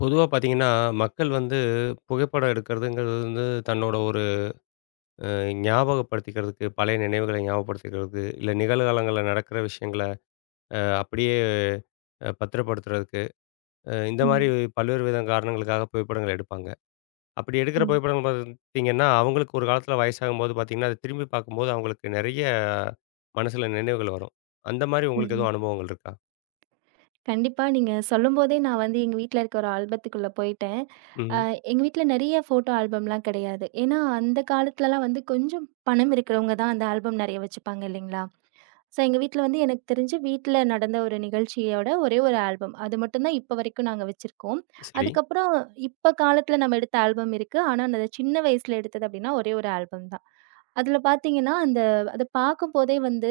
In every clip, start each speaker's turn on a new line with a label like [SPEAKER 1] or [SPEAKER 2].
[SPEAKER 1] பொதுவா பார்த்தீங்கன்னா, மக்கள் வந்து புகைப்படம் எடுக்கிறதுங்கிறது வந்து தன்னோட ஒரு அ ஞாபகப்படுத்திக்கிறதுக்கு, பழைய நினைவுகள ஞாபகப்படுத்திக்கிறதுக்கு, இல்ல நிகழ்காலங்கள்ல நடக்கிற விஷயங்கள அப்படியே பத்திரப்படுத்துறதுக்கு, இந்த மாரி
[SPEAKER 2] ம்.
[SPEAKER 1] பல்வேறு வித காரணங்களுக்காக புகைப்படங்கள் எடுப்பாங்க. அப்படி எடுக்கிற
[SPEAKER 2] ம்.
[SPEAKER 1] புகைப்படங்கள் பார்த்தீங்கன்னா, அவங்களுக்கு ஒரு காலத்தில வயசாகும்போது பார்த்தீங்கன்னா, அத திரும்பி பார்க்கும்போது அவங்களுக்கு நெறைய மனசுல நினைவுகள் வரும். அந்த மாரி
[SPEAKER 2] ம்.
[SPEAKER 1] உங்களுக்கு
[SPEAKER 2] ம்.
[SPEAKER 1] எதுவும் அனுபவங்கள் இருக்கா?
[SPEAKER 2] கண்டிப்பா நீங்க சொல்லும்போதே நான் வந்து எங்க வீட்ல இருக்க ஒரு ஆல்பத்துக்குள்ள போயிட்டேன். அ
[SPEAKER 1] ம்.
[SPEAKER 2] எங்க வீட்ல நெறைய ஃபோட்டோ ஆல்பம்லாம் கிடையாது. ஏன்னா, அந்த காலத்துலலாம் வந்து கொஞ்சம் பணம் இருக்கிறவங்க தான் அந்த ஆல்பம் நெறைய வச்சுப்பாங்க இல்லைங்களா? ஸோ எங்க வீட்ல வந்து எனக்கு தெரிஞ்சு வீட்ல நடந்த ஒரு நிகழ்ச்சியோட ஒரே ஒரு ஆல்பம். அது மட்டும் தான் இப்ப வரைக்கும் நாங்க வச்சிருக்கோம்.
[SPEAKER 1] சரி.
[SPEAKER 2] அதுக்கப்புறம் இப்ப காலத்துல நம்ம எடுத்த ஆல்பம் இருக்கு. ஆனா, அந்த சின்ன வயசுல எடுத்தது அப்படின்னா ஒரே ஒரு ஆல்பம் தான். அதுல பார்த்தீங்கன்னா, அந்த அத பார்க்கும்போதே வந்து,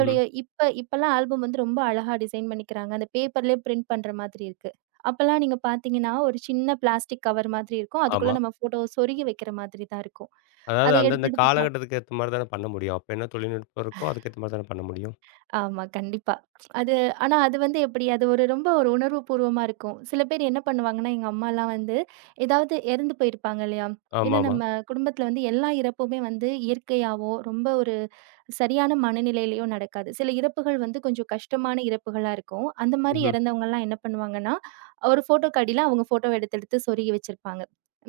[SPEAKER 1] ம்ஹ்ம்.
[SPEAKER 2] இப்ப இப்பலாம் ஆல்பம் வந்து ரொம்ப அழகா டிசைன் பண்ணிக்கிறாங்க. அந்த பேப்பர்லயே பிரிண்ட் பண்ற மாதிரி இருக்கு. அப்பலாம் நீங்க பார்த்தீங்கன்னா, ஒரு சின்ன பிளாஸ்டிக் கவர் மாதிரி இருக்கும்.
[SPEAKER 1] ஆமா.
[SPEAKER 2] அதுக்குள்ள நம்ம ஃபோட்டோவ சொருகி வைக்கிற மாதிரி தான் இருக்கும்.
[SPEAKER 1] அதாவது
[SPEAKER 2] அத
[SPEAKER 1] அந்தந்த
[SPEAKER 2] எடுத்து எடுத்து பா
[SPEAKER 1] காலகட்டத்துக்கு ஏத்த மாரி தானே பண்ண முடியும். அப்ப என்ன தொழில்நுட்பம் இருக்கோ, அதுக்கேத்த மாரி தானே பண்ண முடியும்.
[SPEAKER 2] ஆமா, கண்டிப்பா. அது ஆனா அது வந்து எப்டி, அது ஒரு ரொம்ப ஒரு உணர்வுபூர்வமா இருக்கும். சில பேர் என்ன பண்ணுவாங்கன்னா, எங்க அம்மாலாம் வந்து ஏதாவது இறந்து போயிருப்பாங்க இல்லையா? ஏன்னா
[SPEAKER 1] ஆமாமா.
[SPEAKER 2] நம்ம குடும்பத்தில வந்து எல்லா இறப்புமே வந்து இயற்கையாவோ, ரொம்ப ஒரு சரியான மனநிலையிலயோ நடக்காது. சில இறப்புகள் வந்து கொஞ்சம் கஷ்டமான இறப்புகளா இருக்கும். அந்த மாரி
[SPEAKER 1] ம்ஹ்ம்.
[SPEAKER 2] இறந்தவங்கலாம் என்ன பண்ணுவாங்கன்னா, ஒரு ஃபோட்டோக்கு அடியில அவங்க ஃபோட்டோவ எடுத்து எடுத்து சொருகி வச்சிருப்பாங்க.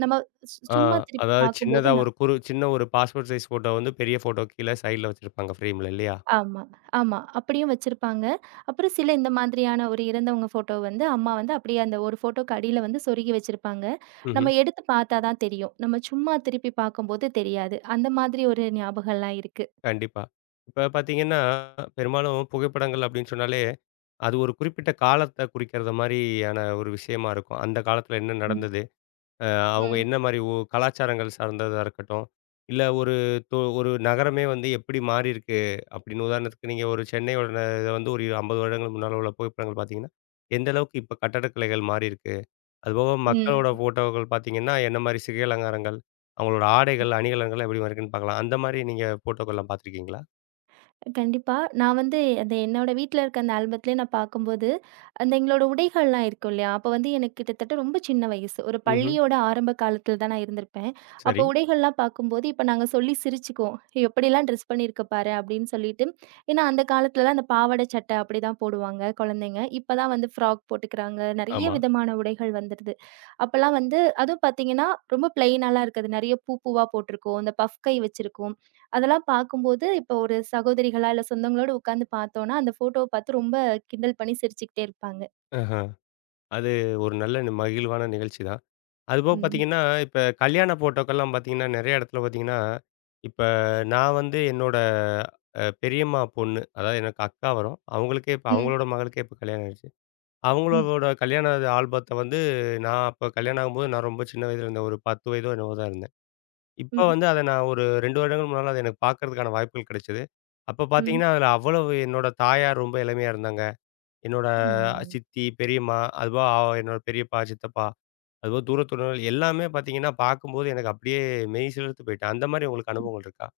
[SPEAKER 2] நம்ம சு
[SPEAKER 1] ஆ
[SPEAKER 2] சும்மா திருப்பி
[SPEAKER 1] அதாவது
[SPEAKER 2] பார்க்கும்போது
[SPEAKER 1] சின்னதா ஒரு சின்ன ஒரு பாஸ்போர்ட் சைஸ் ஃபோட்டோ வந்து பெரிய ஃபோட்டோ கீழ சைட்ல வச்சிருப்பாங்க ஃப்ரேம்ல இல்லையா?
[SPEAKER 2] ஆமா, ஆமா. அப்படியும் வச்சிருப்பாங்க. அப்புறம் சில இந்த மாதிரியான ஒரு இறந்தவங்க ஃபோட்டோ வந்து அம்மா வந்து அப்படியே அந்த ஒரு ஃபோட்டோக்கு அடியில வந்து சொருகி வச்சிருப்பாங்க.
[SPEAKER 1] ம்ஹ்ம்.
[SPEAKER 2] நம்ம எடுத்து பார்த்தா தான் தெரியும். நம்ம சும்மா திருப்பி பார்க்கும்போது தெரியாது. அந்த மாதிரி ஒரு ஞாபகம்லாம் இருக்கு.
[SPEAKER 1] கண்டிப்பா. இப்ப பார்த்தீங்கன்னா, பெரும்பாலும் புகைப்படங்கள் அப்டின்னு சொன்னாலே, அது ஒரு குறிப்பிட்ட காலத்த குறிக்கிறத மாரியான ஒரு விஷயமா இருக்கும். அந்த காலத்துல என்ன
[SPEAKER 2] ம்.
[SPEAKER 1] நடந்தது? அ அவங்க
[SPEAKER 2] ம்.
[SPEAKER 1] என்ன மாரி கலாச்சாரங்கள் சார்ந்ததா இருக்கட்டும், இல்ல ஒரு ஒரு நகரமே வந்து எப்படி மாறியிருக்கு அப்படின்னு உதாரணத்துக்கு நீங்க ஒரு சென்னையோட இத வந்து ஒரு 50 வருடங்கள் முன்னால உள்ள புகைப்படங்கள் பார்த்தீங்கன்னா, எந்த அளவுக்கு இப்ப கட்டடக்கலைகள் மாறியிருக்கு. அதுபோக மக்களோட
[SPEAKER 2] ம்.
[SPEAKER 1] ஃபோட்டோக்கள் பார்த்தீங்கன்னா, என்ன மாரி சிகை அலங்காரங்கள், அவங்களோட ஆடைகள், அணிகலன்கள் எப்படி மாறியிருக்குன்னு பார்க்கலாம். அந்த மாரி நீங்க ஃபோட்டோக்கள்லாம் பார்த்துருக்கீங்களா?
[SPEAKER 2] கண்டிப்பா. நான் வந்து அந்த என்னோட வீட்ல இருக்க அந்த ஆல்பத்திலே நான் பார்க்கும்போது, அந்த எங்களோட உடைகள்லாம் இருக்கும் இல்லையா? அப்ப வந்து எனக்கு கிட்டத்தட்ட ரொம்ப சின்ன வயசு. ஒரு
[SPEAKER 1] ம்ஹ்ம்.
[SPEAKER 2] பள்ளியோட ஆரம்ப காலத்தில தான் நான் இருந்திருப்பேன்.
[SPEAKER 1] சரி.
[SPEAKER 2] அப்போ உடைகள்லாம் பார்க்கும்போது, இப்ப நாங்க சொல்லி சிரிச்சுக்குவோம். "எப்படிலாம் ட்ரெஸ் பண்ணியிருக்க பாரு" அப்படின்னு சொல்லிட்டு. ஏன்னா அந்த காலத்துலலாம் அந்த பாவாடை, சட்டை அப்படிதான் போடுவாங்க குழந்தைங்க. இப்ப தான் வந்து ஃப்ராக் போட்டுக்கிறாங்க. நெறைய
[SPEAKER 1] ஆமா.
[SPEAKER 2] விதமான உடைகள் வந்துடுது. அப்பலாம் வந்து அதுவும் பார்த்தீங்கன்னா, ரொம்ப பிளெயினாலாம் இருக்காது. நெறைய பூ பூவா போட்டிருக்கும். இந்த பஃப் கை வச்சிருக்கும். அதெல்லாம் பார்க்கும்போது, இப்போ ஒரு சகோதரிகளா இல்ல சொந்தங்களோட உட்காந்து பார்த்தோம்னா, அந்த ஃபோட்டோவ பார்த்து ரொம்ப கிண்டல் பண்ணி சிரிச்சுக்கிட்டே இருப்பாங்க.
[SPEAKER 1] ஆஹ. அது ஒரு நல்ல மகிழ்வான நிகழ்ச்சி தான். அதுபோக
[SPEAKER 2] ம்.
[SPEAKER 1] பார்த்தீங்கன்னா, இப்ப கல்யாண போட்டோக்கெல்லாம் பார்த்தீங்கன்னா, நெறைய இடத்துல பார்த்தீங்கன்னா, இப்ப நான் வந்து என்னோட பெரியம்மா பொண்ணு, அதாவது எனக்கு அக்கா வரும். அவங்களுக்கே இப்ப
[SPEAKER 2] ம்.
[SPEAKER 1] அவங்களோட மகளுக்கே இப்ப கல்யாணம் ஆயிடுச்சு.
[SPEAKER 2] ம்.
[SPEAKER 1] அவங்களோட கல்யாண ஆல்பத்த வந்து நான் அப்ப கல்யாணம் ஆகும்போது நான் ரொம்ப சின்ன வயதில இருந்தேன். ஒரு 10 வயதோ என்னவோ தான் இருந்தேன். இப்ப
[SPEAKER 2] ம்.
[SPEAKER 1] வந்து அத நான் ஒரு 2 வருடங்கள் முன்னால அத எனக்கு பார்க்கறதுக்கான வாய்ப்புகள் கிடைச்சது. அப்ப
[SPEAKER 2] ம்.
[SPEAKER 1] பார்த்தீங்கன்னா, அதுல அவ்வளவு என்னோட தாயார் ரொம்ப இளமையா இருந்தாங்க. என்னோட
[SPEAKER 2] ம்.
[SPEAKER 1] சித்தி, பெரியம்மா, அதுபோக என்னோட பெரியப்பா, சித்தப்பா அதுபோக தூரத்துறவினர்கள் எல்லாமே பார்த்தீங்கன்னா, பார்க்கும்போது எனக்கு அப்படியே மெய் சிலிர்த்து போயிட்டேன். அந்த மாரி உங்களுக்கு அனுபவங்கள் இருக்கா?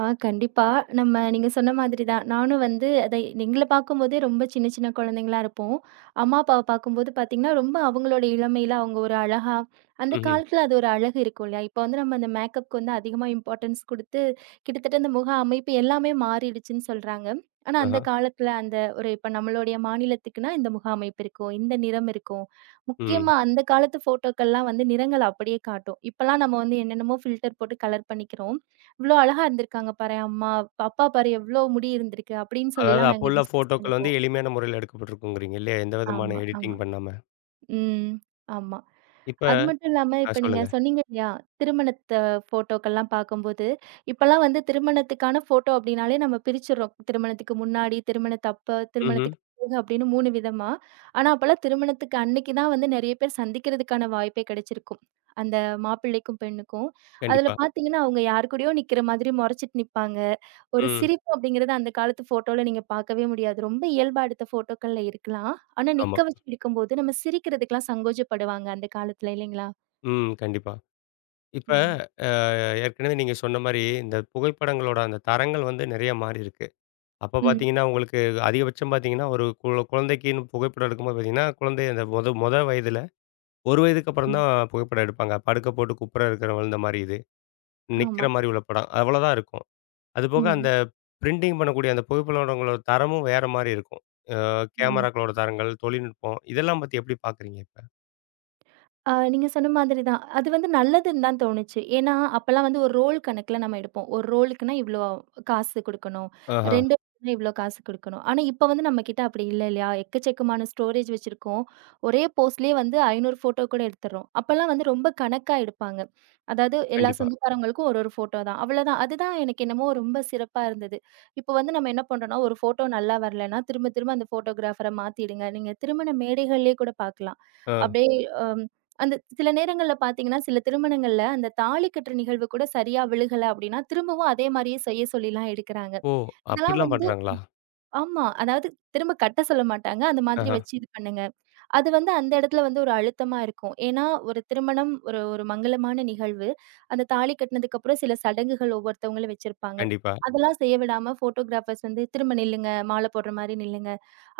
[SPEAKER 2] ஆ கண்டிப்பா. நம்ம நீங்க சொன்ன மாதிரி தான். நானும் வந்து அதை எங்கள பார்க்கும்போதே ரொம்ப சின்ன சின்ன குழந்தைங்களா இருப்போம். அம்மா, அப்பாவ பார்க்கும்போது பார்த்தீங்கன்னா, ரொம்ப அவங்களோட இளமையில அவங்க ஒரு அழகா அந்த
[SPEAKER 1] ம்ஹ்ம்.
[SPEAKER 2] காலத்தில அது ஒரு அழகு இருக்கும் இல்லையா? இப்போ வந்து நம்ம அந்த மேக்கப்க்கு வந்து அதிகமா இம்பார்ட்டன்ஸ் குடுத்து, கிட்டத்தட்ட இந்த முக அமைப்பு எல்லாமே மாறிடுச்சுன்னு சொல்றாங்க. ஆனா, அந்த
[SPEAKER 1] ஆஹா.
[SPEAKER 2] காலத்தில அந்த ஒரு இப்ப நம்மளுடைய மாநிலத்துக்குன்னா, இந்த முக அமைப்பு இருக்கும். இந்த நிறம் இருக்கும்.
[SPEAKER 1] ம்.
[SPEAKER 2] முக்கியமா அந்த காலத்து ஃபோட்டோக்கள்லாம் வந்து நிறங்கள் அப்படியே காட்டும். இப்பலாம் நம்ம வந்து என்னென்னமோ ஃபில்டர் போட்டு கலர் பண்ணிக்கிறோம். இவ்ளோ அழகா இருந்திருக்காங்க பாரேன் அம்மா. அப்பா பாரு எவ்ளோ முடி இருந்திருக்கு அப்படின்னு
[SPEAKER 1] அதாவது
[SPEAKER 2] சொல்லிலாம்
[SPEAKER 1] அப்போ
[SPEAKER 2] நாங்க
[SPEAKER 1] உள்ள
[SPEAKER 2] டிஸ்கஸ்
[SPEAKER 1] ஃபோட்டோக்கள் வந்து
[SPEAKER 2] பண்ணிக்குவோம்.
[SPEAKER 1] எளிமையான முறையில எடுக்கப்பட்டிருக்குங்கிறீங்க இல்லையா? எந்த விதமான
[SPEAKER 2] ஆமா, ஆமா.
[SPEAKER 1] எடிட்டிங் பண்ணாம.
[SPEAKER 2] ம். ஆமா.
[SPEAKER 1] இப்ப
[SPEAKER 2] அது மட்டும் இல்லாம
[SPEAKER 1] ஆ
[SPEAKER 2] இப்ப நீங்க
[SPEAKER 1] சொல்லுங்க.
[SPEAKER 2] சொன்னீங்க இல்லையா? திருமணத்த ஃபோட்டோக்கெல்லாம் பார்க்கும்போது, இப்பல்லாம் வந்து திருமணத்துக்கான ஃபோட்டோ அப்படின்னாலே நம்ம பிரிச்சுடுறோம். திருமணத்துக்கு முன்னாடி, திருமணத்தப்ப,
[SPEAKER 1] ம்ஹ்ம்.
[SPEAKER 2] திருமணத்துக்கு பிறகு அப்படின்னு 3 விதமா. ஆனா அப்பல்லாம் திருமணத்துக்கு அன்னைக்கு தான் வந்து நெறைய பேர் சந்திக்கிறதுக்கான வாய்ப்பே கிடைச்சிருக்கும். அந்த மாப்பிள்ளைக்கும், பெண்ணுக்கும். அதுல
[SPEAKER 1] கண்டிப்பா.
[SPEAKER 2] பார்த்தீங்கன்னா அவங்க யார் கூடயோ நிக்கிற மாதிரி முறைச்சிட்டு நிப்பாங்க. ஒரு
[SPEAKER 1] ம்.
[SPEAKER 2] சிரிப்பு அப்படிங்கிறது அந்த காலத்து ஃபோட்டோல நீங்க பார்க்கவே முடியாது. ரொம்ப இயல்பா எடுத்த ஃபோட்டோக்கள்ல இருக்கலாம். ஆனா,
[SPEAKER 1] ஆமா.
[SPEAKER 2] நிக்க வச்சு எடுக்கும்போது நம்ம சிரிக்கிறதுக்கெல்லாம் சங்கோஜப்படுவாங்க அந்த காலத்துல இல்லைங்களா?
[SPEAKER 1] ம். கண்டிப்பா. இப்ப
[SPEAKER 2] ம்.
[SPEAKER 1] அ ஏற்கனவே நீங்க சொன்ன மாரி, இந்த புகைப்படங்களோட அந்த தரங்கள் வந்து நெறைய மாறியிருக்கு. அப்ப
[SPEAKER 2] ம்.
[SPEAKER 1] பார்த்தீங்கன்னா, உங்களுக்கு அதிகபட்சம் பார்த்தீங்கன்னா, ஒரு குழந்தைக்குன்னு புகைப்படம் எடுக்கும்போது பார்த்தீங்கன்னா, குழந்தை அந்த மொத மொத வயதில ஒரு வயதுக்கு அப்புறம்
[SPEAKER 2] ம்.
[SPEAKER 1] தான் புகைப்படம் எடுப்பாங்க. படுக்க போட்டு குப்புற இருக்கிறவன் இந்த மாரி இது. நிக்கிற
[SPEAKER 2] ஆமா.
[SPEAKER 1] மாரி உள்ள படம். அவ்வளோதான் இருக்கும். அதுபோக அந்த
[SPEAKER 2] ம்.
[SPEAKER 1] பிரிண்டிங் பண்ணக்கூடிய அந்த புகைப்படங்களோட தரமும் வேற மாரி இருக்கும். அ
[SPEAKER 2] ம்.
[SPEAKER 1] கேமராக்களோட தரங்கள், தொழில்நுட்பம் இதெல்லாம் பத்தி எப்படி பார்க்குறீங்க இப்ப?
[SPEAKER 2] ஆ நீங்க சொன்ன மாதிரி தான். அது வந்து நல்லதுன்னு தான் தோணுச்சு. ஏன்னா, அப்பலாம் வந்து ஒரு ரோல் கணக்குல நம்ம எடுப்போம். ஒரு ரோலுக்குன்னா இவ்ளோ காசு குடுக்கணும்.
[SPEAKER 1] ஆஹா.
[SPEAKER 2] 2 ரோல்னா இவ்ளோ காசு குடுக்கணும். ஆனா, இப்ப வந்து நம்ம கிட்ட அப்படி இல்ல இல்லையா? எக்கச்சக்கமான ஸ்டோரேஜ் வச்சிருக்கோம். ஒரே போஸ்ட்லயே வந்து 500 ஃபோட்டோ கூட எடுத்துர்றோம். அப்பலாம் வந்து ரொம்ப கணக்கா எடுப்பாங்க. அதாவது எல்லா
[SPEAKER 1] கண்டிப்பா.
[SPEAKER 2] சொந்தக்காரவங்களுக்கும் ஒரு ஒரு ஃபோட்டோ தான். அவ்வளோதான். அதுதான் எனக்கு என்னமோ ரொம்ப சிறப்பா இருந்தது. இப்போ வந்து நம்ம என்ன பண்றோம்னா, ஒரு ஃபோட்டோ நல்லா வரலன்னா, திரும்ப திரும்ப அந்த ஃபோட்டோகிராஃபர மாத்திடுங்க. நீங்க திருமண மேடைகள்லயே கூட பாக்கலாம்.
[SPEAKER 1] ஆ.
[SPEAKER 2] அப்படியே அ அந்த சில நேரங்கள்ல பார்த்தீங்கன்னா, சில திருமணங்கள்ல அந்த தாலி கட்டுற நிகழ்வு கூட சரியா விழுகல அப்படின்னா, திரும்பவும் அதே மாரியே செய்ய சொல்லிலாம் எடுக்குறாங்க.
[SPEAKER 1] ஓ!
[SPEAKER 2] இதெல்லாம்
[SPEAKER 1] அப்படிலாம்
[SPEAKER 2] வந்து
[SPEAKER 1] பண்றாங்களா?
[SPEAKER 2] ஆமா. அதாவது திரும்ப கட்ட சொல்ல மாட்டாங்க. அந்த மாதிரி
[SPEAKER 1] ஆஹா.
[SPEAKER 2] வச்சு இது பண்ணுங்க. அது வந்து அந்த இடத்துல வந்து ஒரு அழுத்தமா இருக்கும். ஏன்னா, ஒரு திருமணம் ஒரு ஒரு மங்களமான நிகழ்வு. அந்த தாலி கட்டினதுக்கு அப்புறம் சில சடங்குகள் ஒவ்வொருத்தவங்களும் வச்சிருப்பாங்க.
[SPEAKER 1] கண்டிப்பா,
[SPEAKER 2] அதெல்லாம் செய்ய விடாம ஃபோட்டோகிராஃபர்ஸ் வந்து திரும்ப நில்லுங்க, மாலை போடுற மாரி நில்லுங்க.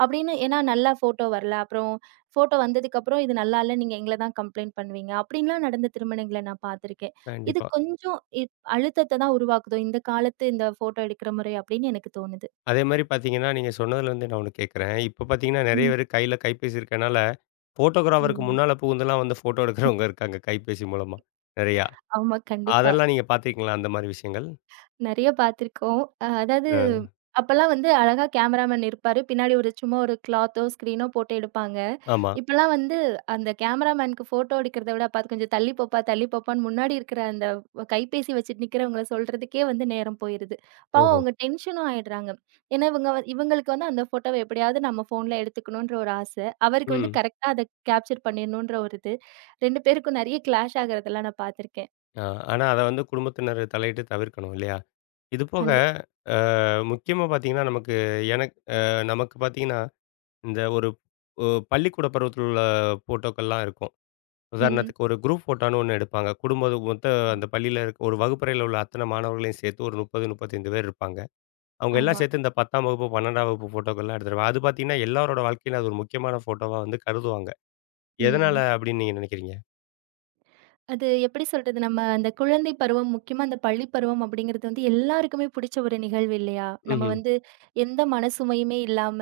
[SPEAKER 2] அப்படின்னு ஏன்னா நல்லா ஃபோட்டோ வரல. அப்புறம் ஃபோட்டோ வந்ததுக்கப்புறம் இது நல்லா இல்ல. நீங்க எங்கள தான் கம்ப்ளைண்ட் பண்ணுவீங்க. அப்படின்லாம் நடந்த திருமணங்கள நான் பார்த்துருக்கேன். இது
[SPEAKER 1] கண்டிப்பா.
[SPEAKER 2] கொஞ்சம் இப் அழுத்தத்த தான் உருவாக்குதோ, இந்த காலத்து இந்த ஃபோட்டோ எடுக்கிற முறை அப்படின்னு எனக்கு தோணுது.
[SPEAKER 1] அதே மாரி பார்த்தீங்கன்னா, நீங்க சொன்னதுலேருந்து நான் ஒண்ணு கேட்குறேன். இப்ப பார்த்தீங்கன்னா, நெறைய
[SPEAKER 2] ம்,
[SPEAKER 1] பேரு கையில கைபேசி இருக்கனால, ஃபோட்டோகிராஃபருக்கு
[SPEAKER 2] ம்.
[SPEAKER 1] முன்னால புகுந்துலாம் வந்து ஃபோட்டோ எடுக்கிறவங்க இருக்காங்க கைபேசி மூலமா. நெறையா.
[SPEAKER 2] ஆமா, கண்டிப்பா.
[SPEAKER 1] அதெல்லாம் நீங்க பார்த்துருக்கீங்களா அந்த மாரி விஷயங்கள்?
[SPEAKER 2] நெறைய பார்த்துருக்கோம். அதாவது
[SPEAKER 1] அ,
[SPEAKER 2] அப்பலாம் வந்து அழகா கேமராமேன் இருப்பாரு. பின்னாடி ஒரு சும்மா ஒரு கிளாத்தோ, ஸ்க்ரீனோ போட்டு எடுப்பாங்க.
[SPEAKER 1] ஆமா.
[SPEAKER 2] இப்பலாம் வந்து அந்த கேமராமேனுக்கு ஃபோட்டோ எடுக்கிறத விட, "அப்பா அது கொஞ்சம் தள்ளி போப்பா, தள்ளி போப்பான்னு" முன்னாடி இருக்கிற அந்த கைபேசி வச்சுட்டு நிக்கிறவங்கள சொல்றதுக்கே வந்து நேரம் போயிருது. பாவம்
[SPEAKER 1] ஓஹோ!
[SPEAKER 2] அவங்க டென்ஷனும் ஆயிடுறாங்க. ஏன்னா இவங்களுக்கு வந்து அந்த ஃபோட்டோவ எப்படியாவது நம்ம ஃபோன்ல எடுத்துக்கணுன்ற ஒரு ஆச. அவருக்கு வந்து
[SPEAKER 1] ம்.
[SPEAKER 2] கரெக்ட்டா அத கேப்சர் பண்ணிடணுன்ற ஒரு இது. 2 பேருக்கும் நெறைய கிளாஷ் ஆகுறதெல்லாம் நான் பார்த்துருக்கேன்.
[SPEAKER 1] அ ஆனா அத வந்து குடும்பத்தினர் தலையிட்டு தவிர்க்கணும் இல்லையா? இது போக
[SPEAKER 2] கண்டிப்
[SPEAKER 1] அ முக்கியமா பார்த்தீங்கன்னா, எனக்கு நமக்கு பார்த்தீங்கன்னா, இந்த ஒரு ஒ பள்ளிக்கூட பருவத்தில் உள்ள ஃபோட்டோக்கள்லாம் இருக்கும்.
[SPEAKER 2] ம்.
[SPEAKER 1] உதாரணத்துக்கு ஒரு குரூப் ஃபோட்டோன்னு ஒண்ணு எடுப்பாங்க. குடும்பம் மொத்த அந்த பள்ளியில இருக்க ஒரு வகுப்பறையில உள்ள அத்தனை மாணவர்களையும் சேர்த்து ஒரு 30, 35 பேர் இருப்பாங்க. அவங்க எல்லாம்
[SPEAKER 2] ஆமா.
[SPEAKER 1] சேர்த்து இந்த 10ஆம் வகுப்பு, 12ஆம் வகுப்பு ஃபோட்டோக்கள்லாம் எடுத்துருப்பாங்க. அது பார்த்தீங்கன்னா, எல்லாரோட வாழ்க்கையிலும் அது ஒரு முக்கியமான ஃபோட்டோவா வந்து கருதுவாங்க. எதனால
[SPEAKER 2] ம்.
[SPEAKER 1] அப்படின்னு நீங்க நினைக்கிறீங்க?
[SPEAKER 2] அது எப்படி சொல்றது? நம்ம அந்த குழந்தை பருவம், முக்கியமா அந்த பள்ளி பருவம் அப்படிங்கிறது வந்து எல்லாருக்குமே பிடிச்ச ஒரு நிகழ்வு இல்லையா? நம்ம
[SPEAKER 1] ம்ஹ்ம்.
[SPEAKER 2] வந்து எந்த மனசுமையுமே இல்லாம,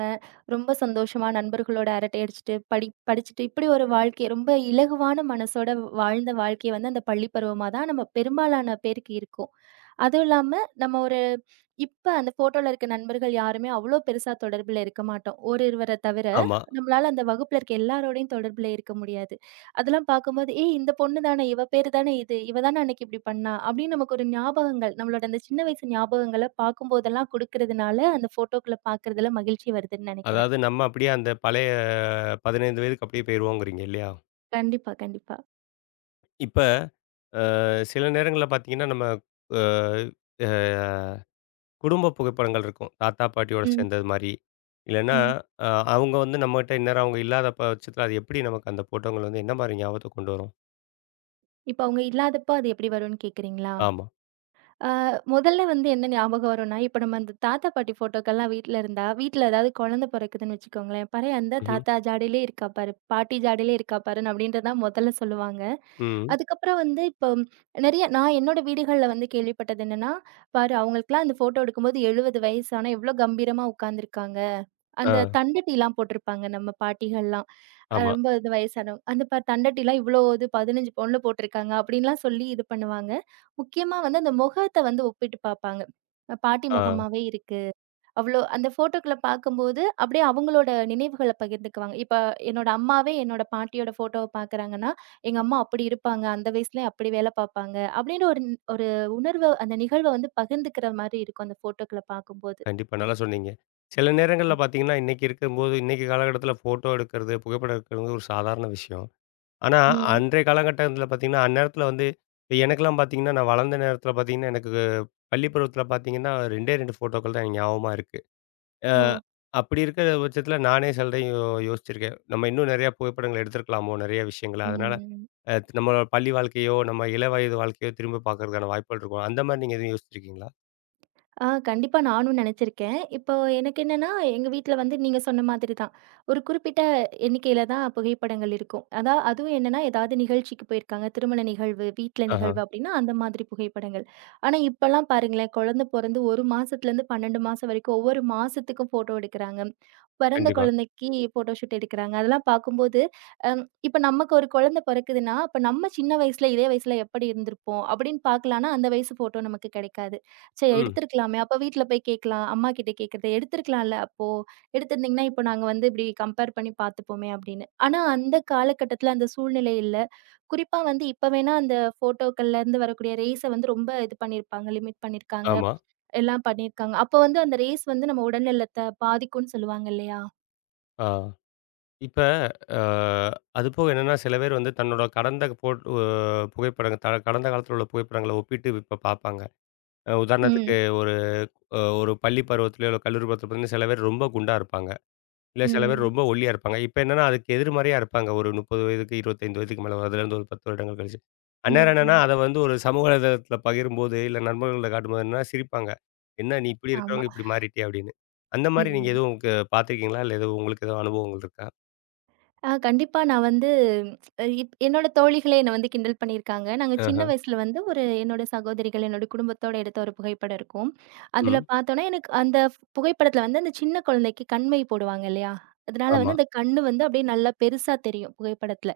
[SPEAKER 2] ரொம்ப சந்தோஷமா நண்பர்களோட அரட்டை அடிச்சுட்டு, படி படிச்சுட்டு இப்படி ஒரு வாழ்க்கை ரொம்ப இலகுவான மனசோட வாழ்ந்த வாழ்க்கை வந்து அந்த பள்ளி பருவமா தான் நம்ம பெரும்பாலான பேருக்கு இருக்கும். அதுவும் இல்லாம நம்ம ஒரு இப்ப அந்த ஃபோட்டோல இருக்க நண்பர்கள் யாருமே அவ்வளோ பெருசா தொடர்புல இருக்க மாட்டோம். ஓரிருவர தவிர,
[SPEAKER 1] ஆமா.
[SPEAKER 2] நம்மளால அந்த வகுப்புல இருக்க எல்லாரோடையும் தொடர்புல இருக்க முடியாது. அதெல்லாம் பார்க்கும்போது, "ஏய்! இந்த பொண்ணு தானே! இவ பேரு தானே இது! இவ தானே அன்னைக்கு இப்படி பண்ணா!" அப்படின்னு நமக்கு ஒரு ஞாபகங்கள், நம்மளோட அந்த சின்ன வயசு ஞாபகங்கள பார்க்கும்போதெல்லாம் குடுக்கிறதுனால, அந்த ஃபோட்டோக்கள பார்க்கறதுல மகிழ்ச்சி வருதுன்னு நெனைக்கிறேன்.
[SPEAKER 1] அதாவது நம்ம அப்படியே அந்த பழைய 15 வயதுக்கு அப்படியே போயிருவோங்கிறீங்க இல்லையா?
[SPEAKER 2] கண்டிப்பா, கண்டிப்பா.
[SPEAKER 1] இப்ப அ சில நேரங்கள்ல பார்த்தீங்கன்னா, நம்ம அ அ குடும்ப புகைப்படங்கள் இருக்கும். தாத்தா, பாட்டியோட
[SPEAKER 2] ம்,
[SPEAKER 1] சேர்ந்தது மாரி. இல்லன்னா
[SPEAKER 2] ம்.
[SPEAKER 1] அ அவங்க வந்து நம்மகிட்ட இந்நேரம் அவங்க இல்லாத பட்சத்தில அது எப்படி நமக்கு அந்த ஃபோட்டோங்கள் வந்து என்ன மாரி ஞாபகத்த கொண்டு வரும்?
[SPEAKER 2] இப்ப அவங்க இல்லாதப்போ அது எப்படி வரும்னு கேட்கிறீங்களா?
[SPEAKER 1] ஆமா.
[SPEAKER 2] ஆ, முதல்ல வந்து என்ன ஞாபகம் வரும்னா, இப்ப நம்ம அந்த தாத்தா, பாட்டி ஃபோட்டோக்கெல்லாம் வீட்ல இருந்தா, வீட்ல ஏதாவது குழந்தை பொறக்குதுன்னு வச்சுக்கோங்களேன். "பாரு அந்த
[SPEAKER 1] ம்ஹ்ம்.
[SPEAKER 2] தாத்தா ஜாடையிலே இருக்கா பாரு, பாட்டி ஜாடையிலே இருக்கா பாருன்னு" அப்படின்றது தான் முதல்ல சொல்லுவாங்க.
[SPEAKER 1] ம்.
[SPEAKER 2] அதுக்கப்புறம் வந்து இப்போ நிறைய நான் என்னோட வீடுகள்ல வந்து கேள்விப்பட்டது என்னன்னா, "பாரு அவங்களுக்கெல்லாம் அந்த ஃபோட்டோ எடுக்கும்போது 70 வயசு ஆனா எவ்வளோ கம்பீரமா உட்காந்துருக்காங்க. அந்த
[SPEAKER 1] ஆ.
[SPEAKER 2] தண்டட்டிலாம் போட்டிருப்பாங்க நம்ம பாட்டிகள்லாம்.
[SPEAKER 1] ஆமா.
[SPEAKER 2] ரொம்ப இது வயசானவங்க. அந்த தண்டட்டிலாம் இவ்ளோ இது 15 பவுன்ல போட்டிருக்காங்க அப்டின்லாம் சொல்லி இது பண்ணுவாங்க. முக்கியமா வந்து அந்த முகத்த வந்து ஒப்பிட்டு பாப்பாங்க. பாட்டி
[SPEAKER 1] ஆ.
[SPEAKER 2] முகமாவே இருக்கு. அவ்ளோ அந்த ஃபோட்டோக்குள்ள பாக்கும்போது அப்டியே அவங்களோட நினைவுகள பகிர்ந்துக்குவாங்க. இப்ப என்னோட அம்மாவே என்னோட பாட்டியோட ஃபோட்டோவ பாக்குறாங்கன்னா, எங்க அம்மா அப்டி இருப்பாங்க. அந்த வயசுலயே அப்டி வேல பாப்பாங்க. அப்டின்னு ஒரு உணர்வ அந்த நிகழ்வ வந்து பகிர்ந்துக்கிற மாரி இருக்கும் அந்த ஃபோட்டோக்கள பாக்கும்போது.
[SPEAKER 1] கண்டிப்பா. நல்லா சொன்னீங்க. சில நேரங்கள்ல பார்த்தீங்கன்னா, இன்னைக்கு இருக்கும்போது இன்னைக்கு காலகட்டத்தில ஃபோட்டோ எடுக்கிறது, புகைப்படம் எடுக்கிறது ஒரு சாதாரண விஷயம். ஆனா,
[SPEAKER 2] ம்.
[SPEAKER 1] அன்றைய காலகட்டத்தில பார்த்தீங்கன்னா, அந்நேரத்தில வந்து இப்ப எனக்கெல்லாம் பார்த்தீங்கன்னா, நான் வளர்ந்த நேரத்தில பார்த்தீங்கன்னா, எனக்கு பள்ளி பருவத்தில பார்த்தீங்கன்னா, 2டே 2 ஃபோட்டோக்கள் தான் எனக்கு ஞாபகமா இருக்கு. அ
[SPEAKER 2] ஓ!
[SPEAKER 1] அப்படி இருக்கிற பட்சத்தில நானே சில டைம் யோசிச்சிருக்கேன். நம்ம இன்னும் நிறைய புகைப்படங்கள் எடுத்திருக்கலாமோ, நிறைய விஷயங்கள. அதனால
[SPEAKER 2] ம்.
[SPEAKER 1] நம்மளோட பள்ளி வாழ்க்கையோ, நம்ம இள வயது வாழ்க்கையோ திரும்ப பார்க்கறதுக்கான வாய்ப்புகள் இருக்கும். அந்த மாரி நீங்க எதுவும் யோசிச்சிருக்கீங்களா?
[SPEAKER 2] ஆ கண்டிப்பா நானும் நெனச்சிருக்கேன். இப்போ எனக்கு என்னன்னா, எங்க வீட்ல வந்து நீங்க சொன்ன மாதிரி தான். ஒரு குறிப்பிட்ட எண்ணிக்கையில தான் புகைப்படங்கள் இருக்கும். அதுவும் என்னன்னா, ஏதாவது நிகழ்ச்சிக்கு போயிருக்காங்க. திருமண நிகழ்வு, வீட்ல
[SPEAKER 1] ஆஹா.
[SPEAKER 2] நிகழ்வு அப்டின்னா, அந்த மாதிரி புகைப்படங்கள். ஆனா, இப்பலாம் பாருங்களேன், குழந்தை பொறந்து 1 மாசத்துலேருந்து 12 மாசம் வரைக்கும் ஒவ்வொரு மாசத்துக்கும் ஃபோட்டோ எடுக்குறாங்க. பிறந்த
[SPEAKER 1] கண்டிப்பா.
[SPEAKER 2] குழந்தைக்கு ஃபோட்டோ ஷூட் எடுக்குறாங்க. அதெல்லாம் பார்க்கும்போது, இப்ப நமக்கு ஒரு குழந்தை பொறக்குதுன்னா, அப்ப நம்ம சின்ன வயசுல, இதே வயசுல எப்படி இருந்திருப்போம்? அப்டின்னு பார்க்கலான்னா, அந்த வயசு ஃபோட்டோ நமக்கு கெடைக்காது. சரி
[SPEAKER 1] ம்.
[SPEAKER 2] எடுத்திருக்கலாமே! அப்ப வீட்ல போய் கேட்கலாம். அம்மாகிட்ட கேட்கறது எடுத்திருக்கலாம்ல அப்போ! எடுத்திருந்தீங்கன்னா, இப்போ நாங்க வந்து இப்படி கம்பேர் பண்ணி பார்த்துப்போமே அப்படின்னு. ஆனா அந்த காலகட்டத்தில அந்த சூழ்நிலை இல்ல. குறிப்பா வந்து இப்ப வேணா அந்த ஃபோட்டோக்கள்லேருந்து வரக்கூடிய ரேஸ வந்து ரொம்ப இது பண்ணியிருப்பாங்க. லிமிட் பண்ணியிருக்காங்க.
[SPEAKER 1] ஆமா.
[SPEAKER 2] எல்லாம் பண்ணியிருக்காங்க. அப்போ வந்து அந்த ரேஸ் வந்து நம்ம உடல்நலத்த பாதிக்கும்ன்னு சொல்லுவாங்க இல்லையா?
[SPEAKER 1] ஆ. இப்ப அ அது போக என்னன்னா, சில பேர் வந்து தன்னோட கடந்த போட் அ புகைப்படங்கள் கடந்த காலத்துல உள்ள புகைப்படங்கள ஒப்பிட்டு இப்ப பார்ப்பாங்க. உதாரணத்துக்கு
[SPEAKER 2] ம்,
[SPEAKER 1] ஒரு ஒரு பள்ளி பருவத்திலயோ, இல்ல கல்லூரி பருவத்தில பார்த்தீங்கன்னா, சில பேர் ரொம்ப குண்டா இருப்பாங்க. இல்ல சில பேர்
[SPEAKER 2] ம்,
[SPEAKER 1] ரொம்ப ஒல்லியா இருப்பாங்க. இப்ப என்னன்னா, அதுக்கு எதிர்மாரியா இருப்பாங்க. ஒரு 30 வயதுக்கு, 25 வயதுக்கு மேல அதுலேருந்து ஒரு 10 வருடங்கள் கழிச்சு. அந்நேரம்
[SPEAKER 2] ம்,
[SPEAKER 1] என்னன்னா,
[SPEAKER 2] ம்.
[SPEAKER 1] அத வந்து ஒரு சமூக வலைதளத்தில பகிரும்போது, இல்ல நண்பர்கள்ட்ட காட்டும்போது என்னன்னா சிரிப்பாங்க. "என்ன நீ இப்பிடி
[SPEAKER 2] ஆமா.
[SPEAKER 1] இருக்கிறவங்க இப்பிடி மாறிட்டியா?" அப்பிடின்னு. அந்தமாரி நீங்க
[SPEAKER 2] ம்.
[SPEAKER 1] எதுவும் பார்த்துருக்கீங்களா? இல்ல எதுவும் உங்களுக்கு எதுவும் அனுபவங்கள் இருக்கா?
[SPEAKER 2] ஆ கண்டிப்பா. நான் வந்து இப் என்னோட தோழிகளே என்ன வந்து கிண்டல் பண்ணியிருக்காங்க. நாங்க
[SPEAKER 1] ஆஹ.
[SPEAKER 2] சின்ன வயசுல வந்து ஒரு என்னோட சகோதரிகள், என்னோட குடும்பத்தோட எடுத்த ஒரு புகைப்படம் இருக்கும். ம். அதுல
[SPEAKER 1] ம்.
[SPEAKER 2] பார்த்தோன்னா, எனக்கு அந்த புகைப்படத்துல வந்து அந்த சின்ன குழந்தைக்கு கண்மை போடுவாங்க இல்லையா? அதனால
[SPEAKER 1] ஆமா.
[SPEAKER 2] வந்து அந்த கண்ணு வந்து அப்படியே நல்லா பெருசா தெரியும் புகைப்படத்துல.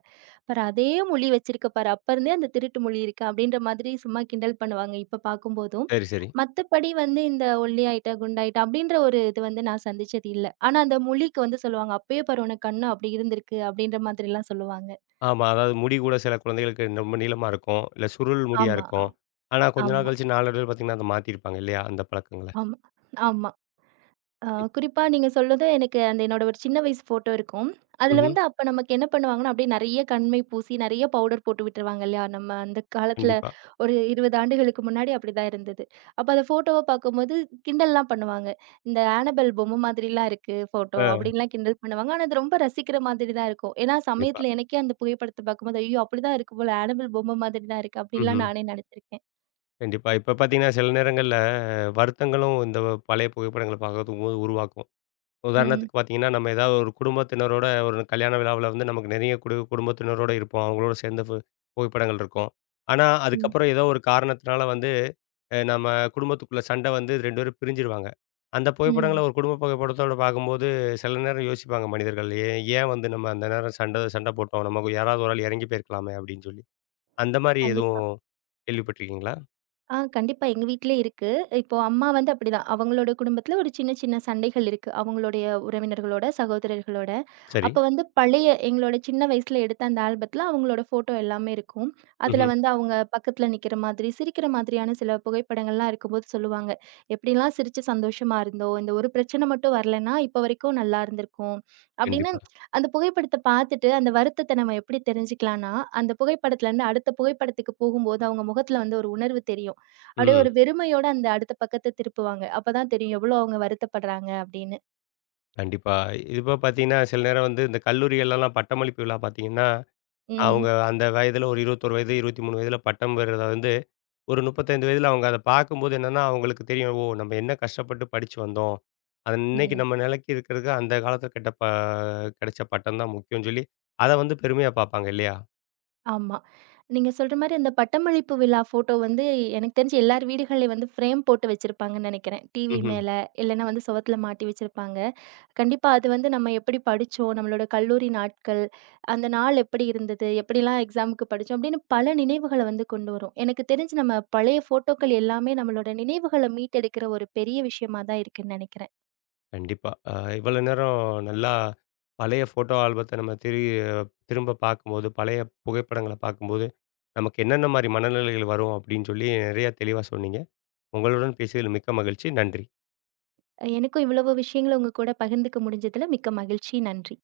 [SPEAKER 2] பாரு அதே மொழி வச்சிருக்க பாரு. அப்ப இருந்தே அந்த திருட்டு மொழி இருக்கு அப்படின்ற மாதிரி சும்மா கிண்டல் பண்ணுவாங்க இப்ப பார்க்கும்போதும்.
[SPEAKER 1] சரி, சரி.
[SPEAKER 2] மத்தபடி வந்து இந்த ஒல்லியாயிட்ட, குண்டாயிட்ட அப்படின்ற ஒரு இது வந்து நான் சந்திச்சது இல்ல. ஆனா அந்த மொழிக்கு வந்து சொல்லுவாங்க. அப்பயே பாரு உனக்கு கண்ணு அப்படி இருந்திருக்கு அப்படின்ற மாதிரிலாம் சொல்லுவாங்க.
[SPEAKER 1] ஆமா. அதாவது முடி கூட சில குழந்தைகளுக்கு ரொம்ப நீளமா இருக்கும். இல்ல சுருள் முடியா
[SPEAKER 2] ஆமா,
[SPEAKER 1] இருக்கும். ஆனா கொஞ்ச நாள்
[SPEAKER 2] ஆமா,
[SPEAKER 1] கழிச்சு நாளடைவுல பார்த்தீங்கன்னா, அத மாத்தியிருப்பாங்க இல்லையா? அந்த பழக்கங்கள.
[SPEAKER 2] ஆமா, ஆமா. ஆ குறிப்பா நீங்க சொல்றது எனக்கு அந்த என்னோட ஒரு சின்ன வயசு ஃபோட்டோ இருக்கும். அதுல
[SPEAKER 1] ம்ஹ்ம்.
[SPEAKER 2] வந்து அப்ப நமக்கு என்ன பண்ணுவாங்கன்னா, அப்படியே நெறைய கண்மை பூசி, நெறைய பவுடர் போட்டு விட்டுருவாங்க இல்லையா? நம்ம அந்த காலத்துல
[SPEAKER 1] கண்டிப்பா.
[SPEAKER 2] ஒரு 20 ஆண்டுகளுக்கு முன்னாடி அப்படிதான் இருந்தது. அப்ப அந்த ஃபோட்டோவ பார்க்கும்போது கிண்டல்லாம் பண்ணுவாங்க. இந்த ஆனபெல் பொம்மை மாதிரிலாம் இருக்கு ஃபோட்டோ
[SPEAKER 1] ஆ
[SPEAKER 2] அப்படின்லாம் கிண்டல் பண்ணுவாங்க. ஆனா, அது ரொம்ப ரசிக்கிற மாதிரி தான் இருக்கும். ஏன்னா,
[SPEAKER 1] கண்டிப்பா.
[SPEAKER 2] சமயத்துல எனக்கே அந்த புகைப்படத்த பார்க்கும்போது, ஐயோ! அப்படிதான் இருக்கு போல ஆனபெல் பொம்மை மாதிரி தான் இருக்கு. அப்படின்லாம்
[SPEAKER 1] ம்ஹ்ம்.
[SPEAKER 2] நானே நெனச்சிருக்கேன்.
[SPEAKER 1] கண்டிப்பா. இப்ப பார்த்தீங்கன்னா, சில நேரங்கள்ல வருத்தங்களும் இந்த பழைய புகைப்படங்கள பார்க்கும்போது உருவாக்கும்.
[SPEAKER 2] ம்,
[SPEAKER 1] உதாரணத்துக்கு பார்த்தீங்கன்னா, நம்ம ஏதாவது ஒரு குடும்பத்தினரோட ஒரு கல்யாண விழாவுல வந்து நமக்கு நெறைய குடும்பத்தினரோட இருப்போம். அவங்களோட சேர்ந்த புகைப்படங்கள் இருக்கும். ஆனா,
[SPEAKER 2] ம்,
[SPEAKER 1] அதுக்கப்புறம் ஏதோ ஒரு காரணத்தினால வந்து நம்ம குடும்பத்துக்குள்ள சண்டை வந்து 2 பேரும் பிரிஞ்சிருவாங்க. அந்த புகைப்படங்கள
[SPEAKER 2] ம்.
[SPEAKER 1] ஒரு குடும்ப புகைப்படத்தோட பார்க்கும்போது, சில நேரம் யோசிப்பாங்க மனிதர்கள். ஏன் ஏன் வந்து நம்ம அந்த நேரம் சண்டை சண்டை போட்டோம். நமக்கு யாராவது ஒரு ஆள் இறங்கி போயிருக்கலாமே அப்படின்னு சொல்லி. அந்த மாரி
[SPEAKER 2] கண்டிப்பா.
[SPEAKER 1] எதுவும் கேள்விப்பட்டுருக்கீங்களா?
[SPEAKER 2] ஆ கண்டிப்பா. எங்க வீட்லயே இருக்கு. இப்போ அம்மா வந்து அப்படிதான். அவங்களோட குடும்பத்தில ஒரு சின்ன சின்ன சண்டைகள் இருக்கு. அவங்களுடைய உறவினர்களோட, சகோதரர்களோட.
[SPEAKER 1] சரி.
[SPEAKER 2] அப்ப வந்து பழைய எங்களோட சின்ன வயசுல எடுத்த அந்த ஆல்பத்தில அவங்களோட ஃபோட்டோ எல்லாமே இருக்கும். அதில
[SPEAKER 1] ம்ஹ்ம்.
[SPEAKER 2] வந்து அவங்க பக்கத்தில நிக்கிற மாதிரி, சிரிக்கிற மாதிரியான சில புகைப்படங்கள்லாம் இருக்கும்போது சொல்லுவாங்க. "எப்படிலாம் சிரிச்சு சந்தோஷமா இருந்தோம். இந்த ஒரு பிரச்சனை மட்டும் வரலன்னா, இப்ப வரைக்கும் நல்லா இருந்திருக்கும்." அப்படின்னு
[SPEAKER 1] கண்டிப்பா.
[SPEAKER 2] அந்த புகைப்படத்த பார்த்துட்டு அந்த வருத்தத்த நம்ம எப்படி தெரிஞ்சுக்கலாம்ன்னா, அந்த புகைப்படத்துலருந்து அடுத்த புகைப்படத்துக்கு போகும்போது அவங்க முகத்தில வந்து ஒரு உணர்வு தெரியும். அப்படியே
[SPEAKER 1] ம்.
[SPEAKER 2] ஒரு வெறுமையோட அந்த அடுத்த பக்கத்த திருப்புவாங்க. அப்பதான் தெரியும் எவ்வளோ அவங்க வருத்தப்படுறாங்க அப்படின்னு.
[SPEAKER 1] கண்டிப்பா. இதுபோக பார்த்தீங்கன்னா, சில நேரம் வந்து இந்த கல்லூரிகள்லலாம் பட்டமளிப்பு விழா பார்த்தீங்கன்னா, அவங்க
[SPEAKER 2] ம்.
[SPEAKER 1] அந்த வயதில ஒரு 21 வயது, 23 வயதில பட்டம் பெறுறத வந்து, ஒரு 35 வயதில அவங்க அத பார்க்கும்போது என்னன்னா, அவங்களுக்கு தெரியும். ஓ! நம்ம என்ன கஷ்டப்பட்டு படிச்சு வந்தோம். அது இன்னைக்கு
[SPEAKER 2] ம்.
[SPEAKER 1] நம்ம நிலைக்கு இருக்கிறதுக்கு அந்த காலத்துல கெட்ட கிடைச்ச பட்டம் தான் முக்கியம்னு சொல்லி, அத வந்து பெருமையா பார்ப்பாங்க இல்லையா?
[SPEAKER 2] ஆமா. நீங்க சொல்ற மாரி அந்த பட்டமளிப்பு விழா ஃபோட்டோ வந்து எனக்கு தெரிஞ்சு எல்லார் வீடுகள்லயும் வந்து ஃப்ரேம் போட்டு வச்சிருப்பாங்கன்னு நெனைக்கிறேன். டிவி
[SPEAKER 1] ம்ஹ்ம்.
[SPEAKER 2] மேல இல்லன்னா வந்து சுவத்துல மாட்டி வச்சிருப்பாங்க. கண்டிப்பா அது வந்து நம்ம எப்படி படிச்சோம், நம்மளோட கல்லூரி நாட்கள், அந்த நாள் எப்படி இருந்தது, எப்படிலாம் எக்ஸாமுக்கு படிச்சோம் அப்படின்னு பல நினைவுகள வந்து கொண்டு வரும். எனக்கு தெரிஞ்சு நம்ம பழைய ஃபோட்டோக்கள் எல்லாமே நம்மளோட நினைவுகள மீட்டெடுக்கிற ஒரு பெரிய விஷயமா தான் இருக்குன்னு நெனைக்கிறேன்.
[SPEAKER 1] கண்டிப்பா. இவ்வளோ நேரம் நல்லா பழைய ஃபோட்டோ ஆல்பத்த நம்ம திரும்ப பார்க்கும்போது, பழைய புகைப்படங்கள பார்க்கும்போது, நமக்கு என்னென்ன மாரி மனநிலைகள் வரும் அப்படின்னு சொல்லி, நிறைய தெளிவா சொன்னீங்க. உங்களுடன் பேசியதில் மிக்க மகிழ்ச்சி. நன்றி.
[SPEAKER 2] எனக்கும் இவ்வளவு விஷயங்கள உங்க கூட பகிர்ந்துக்க முடிஞ்சதுல மிக்க மகிழ்ச்சி. நன்றி.